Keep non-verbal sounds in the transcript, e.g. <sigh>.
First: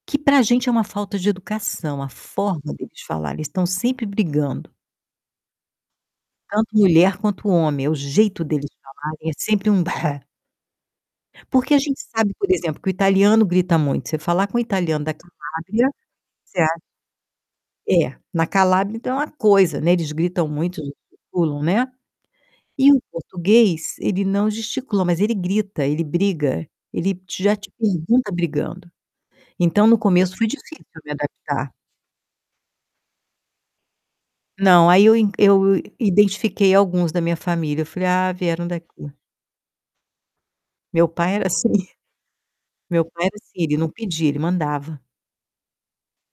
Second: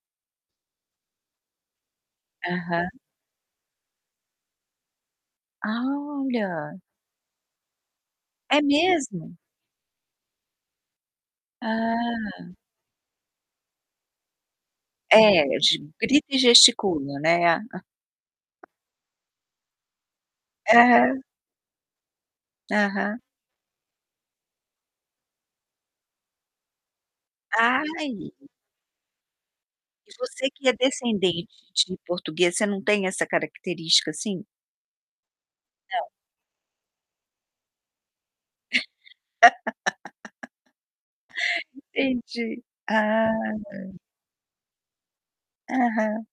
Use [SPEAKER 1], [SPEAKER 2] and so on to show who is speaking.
[SPEAKER 1] Que pra gente, é uma falta de educação a forma
[SPEAKER 2] Aham.
[SPEAKER 1] deles falarem, eles estão sempre brigando. Tanto
[SPEAKER 2] Olha!
[SPEAKER 1] mulher quanto homem, é o jeito
[SPEAKER 2] É
[SPEAKER 1] deles falarem, é
[SPEAKER 2] mesmo?
[SPEAKER 1] sempre um Porque a gente sabe, por
[SPEAKER 2] Ah.
[SPEAKER 1] exemplo, que o italiano grita muito. Você falar com o italiano da
[SPEAKER 2] É, de
[SPEAKER 1] Calábria
[SPEAKER 2] grito e
[SPEAKER 1] você a
[SPEAKER 2] gesticula, né?
[SPEAKER 1] é na Calábria, ainda, é uma coisa, né, eles gritam muito,
[SPEAKER 2] Aham.
[SPEAKER 1] gesticulam né. E o
[SPEAKER 2] Aham.
[SPEAKER 1] português, ele não gesticula, mas ele grita, ele briga, ele já te pergunta
[SPEAKER 2] Ai.
[SPEAKER 1] brigando. Então, no
[SPEAKER 2] E
[SPEAKER 1] começo, foi
[SPEAKER 2] você que é
[SPEAKER 1] difícil me
[SPEAKER 2] descendente
[SPEAKER 1] adaptar.
[SPEAKER 2] de português, você não tem essa característica, assim?
[SPEAKER 1] Não, aí eu in eu
[SPEAKER 2] Não.
[SPEAKER 1] identifiquei alguns da minha família, eu falei: "Ah, vieram daqui".
[SPEAKER 2] <laughs>
[SPEAKER 1] Meu pai era assim,
[SPEAKER 2] Entendi,
[SPEAKER 1] meu pai
[SPEAKER 2] ah.
[SPEAKER 1] era assim, não pedia, ele mandava.
[SPEAKER 2] Aham.